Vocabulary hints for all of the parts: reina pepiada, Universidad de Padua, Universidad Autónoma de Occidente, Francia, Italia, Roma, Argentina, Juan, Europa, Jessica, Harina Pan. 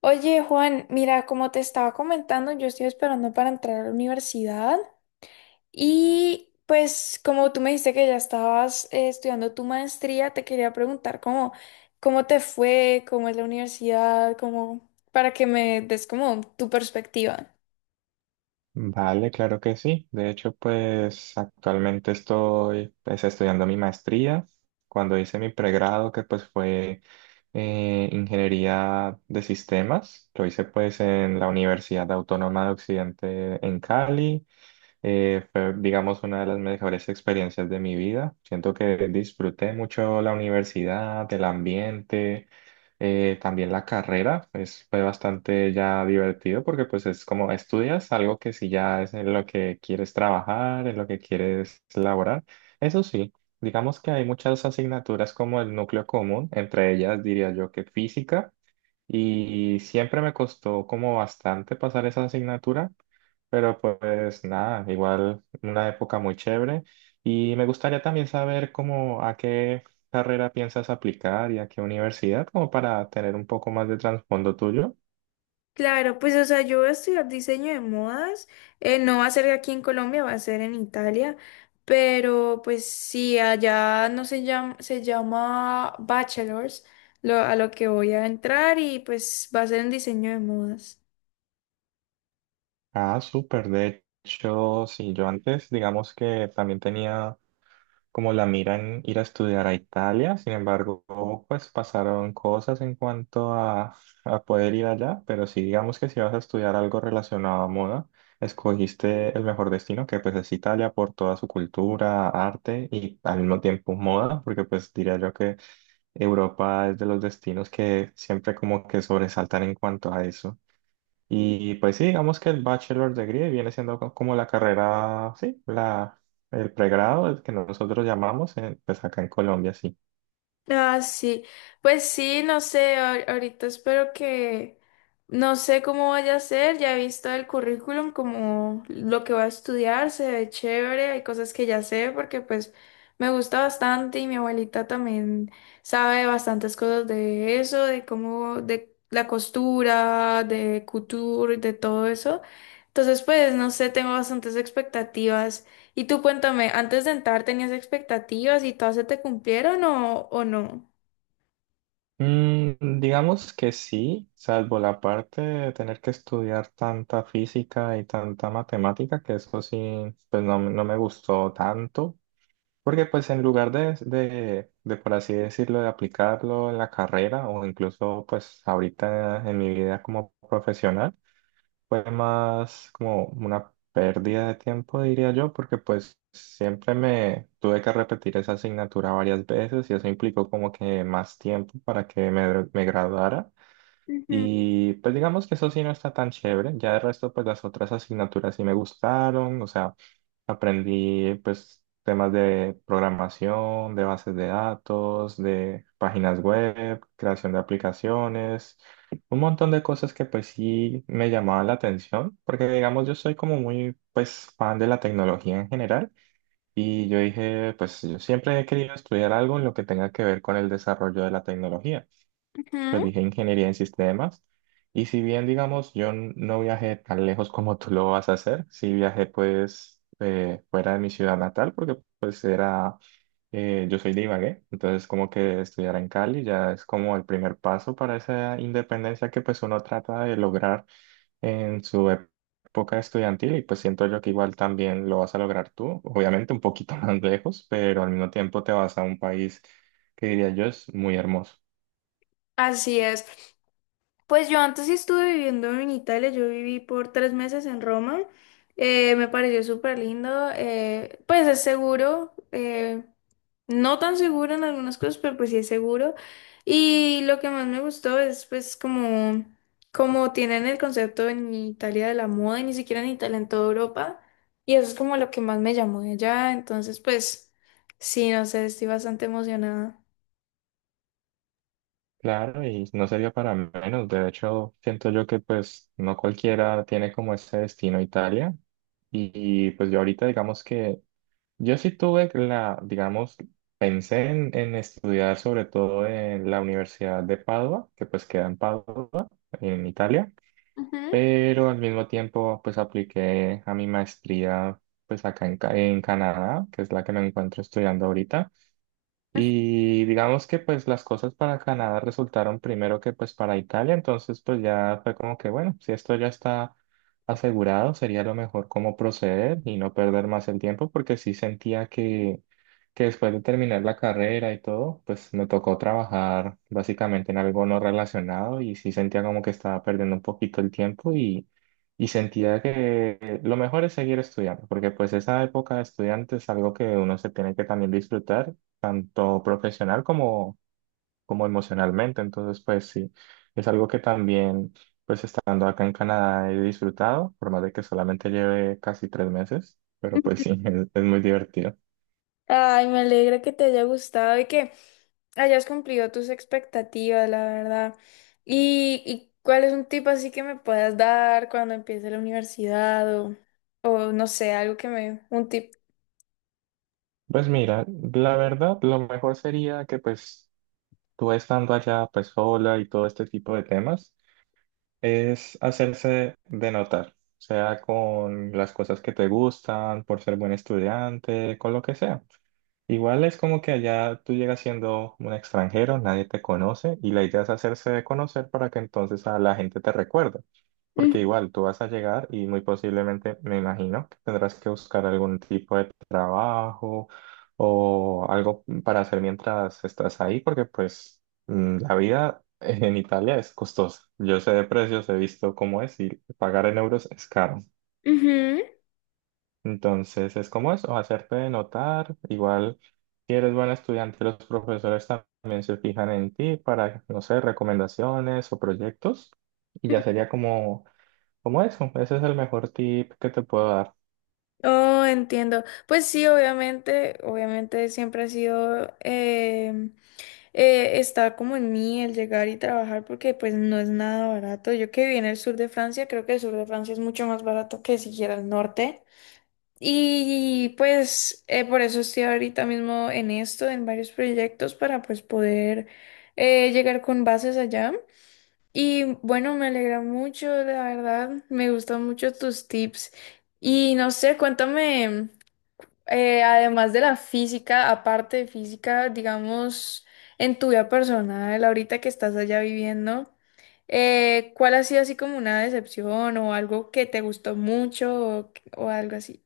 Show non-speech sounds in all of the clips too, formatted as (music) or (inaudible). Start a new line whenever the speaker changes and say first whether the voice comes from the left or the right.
left: Oye, Juan, mira, como te estaba comentando, yo estoy esperando para entrar a la universidad y pues como tú me dijiste que ya estabas estudiando tu maestría, te quería preguntar cómo, cómo te fue, cómo es la universidad, cómo, para que me des como tu perspectiva.
right: Vale, claro que sí. De hecho, pues actualmente estoy pues, estudiando mi maestría. Cuando hice mi pregrado, que pues fue ingeniería de sistemas, lo hice pues en la Universidad Autónoma de Occidente en Cali. Fue, digamos, una de las mejores experiencias de mi vida. Siento que disfruté mucho la universidad, el ambiente. También la carrera, pues fue bastante ya divertido porque pues es como estudias algo que si ya es en lo que quieres trabajar, en lo que quieres laborar. Eso sí, digamos que hay muchas asignaturas como el núcleo común, entre ellas diría yo que física, y siempre me costó como bastante pasar esa asignatura, pero pues nada, igual una época muy chévere. Y me gustaría también saber cómo a qué carrera piensas aplicar y a qué universidad, como para tener un poco más de trasfondo tuyo.
left: Claro, pues o sea, yo voy a estudiar diseño de modas, no va a ser aquí en Colombia, va a ser en Italia, pero pues sí, allá no se llama, se llama bachelors, lo, a lo que voy a entrar y pues va a ser en diseño de modas.
right: Ah, súper. De hecho, sí, yo antes, digamos que también tenía como la miran ir a estudiar a Italia, sin embargo, pues pasaron cosas en cuanto a poder ir allá, pero sí digamos que si vas a estudiar algo relacionado a moda, escogiste el mejor destino, que pues es Italia por toda su cultura, arte y al mismo tiempo moda, porque pues diría yo que Europa es de los destinos que siempre como que sobresaltan en cuanto a eso. Y pues sí, digamos que el Bachelor Degree viene siendo como la carrera, sí, la, el pregrado, el que nosotros llamamos, pues acá en Colombia, sí.
left: Ah, sí. Pues sí, no sé, ahorita espero que, no sé cómo vaya a ser, ya he visto el currículum, como lo que va a estudiar, se ve chévere, hay cosas que ya sé porque pues me gusta bastante y mi abuelita también sabe bastantes cosas de eso, de cómo, de la costura, de couture, de todo eso. Entonces, pues, no sé, tengo bastantes expectativas. Y tú cuéntame, ¿antes de entrar tenías expectativas y todas se te cumplieron o no?
right: Digamos que sí, salvo la parte de tener que estudiar tanta física y tanta matemática, que eso sí, pues no, no me gustó tanto, porque pues en lugar de, por así decirlo, de aplicarlo en la carrera o incluso pues ahorita en mi vida como profesional, fue más como una pérdida de tiempo, diría yo, porque pues siempre me tuve que repetir esa asignatura varias veces y eso implicó como que más tiempo para que me graduara.
left: Ujú,
right: Y pues digamos que eso sí no está tan chévere, ya de resto pues las otras asignaturas sí me gustaron, o sea. Aprendí pues temas de programación, de bases de datos, de páginas web, creación de aplicaciones, un montón de cosas que pues sí me llamaban la atención, porque digamos yo soy como muy pues fan de la tecnología en general y yo dije pues yo siempre he querido estudiar algo en lo que tenga que ver con el desarrollo de la tecnología, pues
left: ujú.
right: dije ingeniería en sistemas. Y si bien, digamos, no viajé tan lejos como tú lo vas a hacer, sí viajé pues fuera de mi ciudad natal, porque pues era, yo soy de Ibagué, entonces como que estudiar en Cali ya es como el primer paso para esa independencia que pues uno trata de lograr en su época estudiantil y pues siento yo que igual también lo vas a lograr tú, obviamente un poquito (laughs) más lejos, pero al mismo tiempo te vas a un país que diría yo es muy hermoso.
left: Así es. Pues yo antes sí estuve viviendo en Italia, yo viví por 3 meses en Roma. Me pareció súper lindo, pues es seguro, no tan seguro en algunas cosas, pero pues sí es seguro. Y lo que más me gustó es pues como, como tienen el concepto en Italia de la moda y ni siquiera en Italia, en toda Europa. Y eso es como lo que más me llamó de allá. Entonces pues sí, no sé, estoy bastante emocionada.
right: Claro, y no sería para menos. De hecho, siento yo que pues no cualquiera tiene como ese destino Italia. Y, y, pues yo ahorita digamos que yo sí tuve la, digamos, pensé en estudiar sobre todo en la Universidad de Padua, que pues queda en Padua, en Italia.
left: Ujú.
right: Pero al mismo tiempo pues apliqué a mi maestría pues acá en, en Canadá, que es la que me encuentro estudiando ahorita. Y digamos que pues las cosas para Canadá resultaron primero que pues para Italia, entonces pues ya fue como que bueno, si esto ya está asegurado, sería lo mejor cómo proceder y no perder más el tiempo, porque sí sentía que después de terminar la carrera y todo, pues me tocó trabajar básicamente en algo no relacionado y sí sentía como que estaba perdiendo un poquito el tiempo y sentía que lo mejor es seguir estudiando, porque pues esa época de estudiante es algo que uno se tiene que también disfrutar tanto profesional como, como emocionalmente. Entonces, pues sí, es algo que también estando acá en Canadá he disfrutado, por más de que solamente lleve casi 3 meses, pero pues sí, (laughs) es muy divertido.
left: Ay, me alegra que te haya gustado y que hayas cumplido tus expectativas, la verdad. Y cuál es un tip así que me puedas dar cuando empiece la universidad o no sé, algo que me, un tip?
right: Pues mira, la verdad, lo mejor sería que pues tú estando allá pues sola y todo este tipo de temas, es hacerse de notar, sea con las cosas que te gustan, por ser buen estudiante, con lo que sea. Igual es como que allá tú llegas siendo un extranjero, nadie te conoce y la idea es hacerse de conocer para que entonces a la gente te recuerde.
left: Mm,
right: Porque igual tú vas a llegar y muy posiblemente, me imagino, que tendrás que buscar algún tipo de trabajo o algo para hacer mientras estás ahí, porque pues la vida en Italia es costosa. Yo sé de precios, he visto cómo es y pagar en euros es caro.
left: ujú.
right: Entonces es como eso, hacerte notar. Igual, si eres buen estudiante, los profesores también se fijan en ti para, no sé, recomendaciones o proyectos. Y ya sería como, como eso. Ese es el mejor tip que te puedo dar.
left: Oh, entiendo. Pues sí, obviamente, obviamente siempre ha sido, está como en mí el llegar y trabajar porque pues no es nada barato. Yo que viví en el sur de Francia, creo que el sur de Francia es mucho más barato que siquiera el norte. Y pues por eso estoy ahorita mismo en esto, en varios proyectos para pues poder llegar con bases allá. Y bueno, me alegra mucho, la verdad, me gustan mucho tus tips. Y no sé, cuéntame, además de la física, aparte de física, digamos, en tu vida personal, ahorita que estás allá viviendo, ¿cuál ha sido así como una decepción o algo que te gustó mucho o algo así?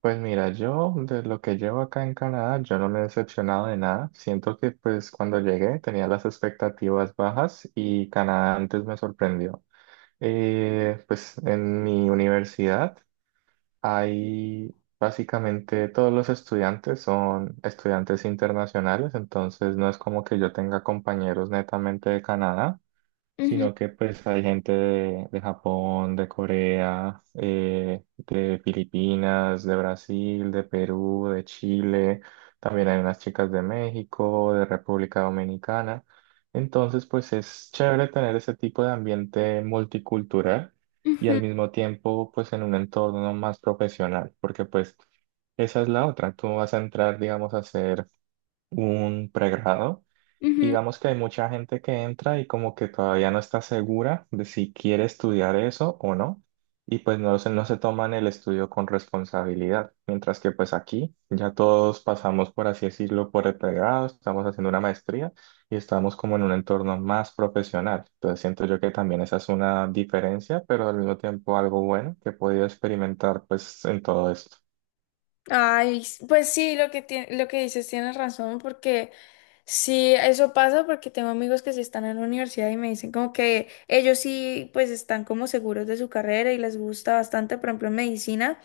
right: Pues mira, yo de lo que llevo acá en Canadá, yo no me he decepcionado de nada. Siento que pues cuando llegué tenía las expectativas bajas y Canadá antes me sorprendió. Pues en mi universidad. Hay básicamente todos los estudiantes son estudiantes internacionales, entonces no es como que yo tenga compañeros netamente de Canadá,
left: Ujú,
right: sino que pues hay gente de Japón, de Corea, de Filipinas, de Brasil, de Perú, de Chile, también hay unas chicas de México, de República Dominicana. Entonces, pues es chévere tener ese tipo de ambiente multicultural y
left: ujú.
right: al mismo tiempo pues en un entorno más profesional, porque pues esa es la otra, tú vas a entrar, digamos, a hacer un pregrado.
left: Ujú.
right: Digamos que hay mucha gente que entra y como que todavía no está segura de si quiere estudiar eso o no, y pues no se toman el estudio con responsabilidad, mientras que pues aquí ya todos pasamos, por así decirlo, por el pregrado, estamos haciendo una maestría y estamos como en un entorno más profesional. Entonces siento yo que también esa es una diferencia, pero al mismo tiempo algo bueno que he podido experimentar pues en todo esto.
left: Ay, pues sí, lo que lo que dices tienes razón, porque sí, eso pasa porque tengo amigos que sí están en la universidad y me dicen como que ellos sí, pues están como seguros de su carrera y les gusta bastante, por ejemplo, en medicina.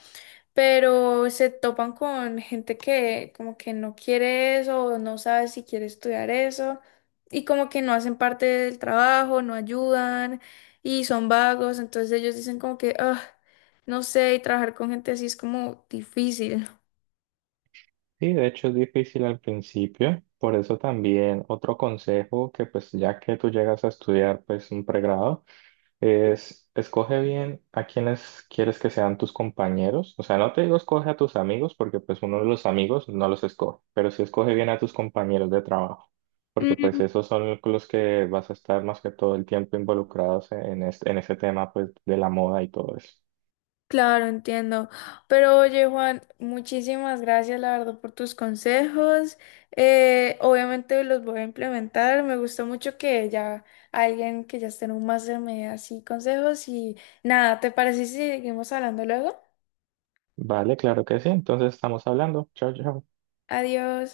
left: Pero se topan con gente que como que no quiere eso o no sabe si quiere estudiar eso y como que no hacen parte del trabajo, no ayudan y son vagos, entonces ellos dicen como que, ah, no sé, y trabajar con gente así es como difícil.
right: Sí, de hecho es difícil al principio, por eso también otro consejo que pues ya que tú llegas a estudiar pues un pregrado es escoge bien a quienes quieres que sean tus compañeros, o sea, no te digo escoge a tus amigos porque pues uno de los amigos no los escoge, pero sí escoge bien a tus compañeros de trabajo, porque pues esos son los que vas a estar más que todo el tiempo involucrados en este, en ese tema pues de la moda y todo eso.
left: Claro, entiendo. Pero oye, Juan, muchísimas gracias, la verdad, por tus consejos. Obviamente los voy a implementar. Me gustó mucho que ya alguien que ya esté en un máster me dé así consejos. Y nada, ¿te parece si seguimos hablando luego?
right: Vale, claro que sí, entonces estamos hablando. Chao, chao.
left: Adiós.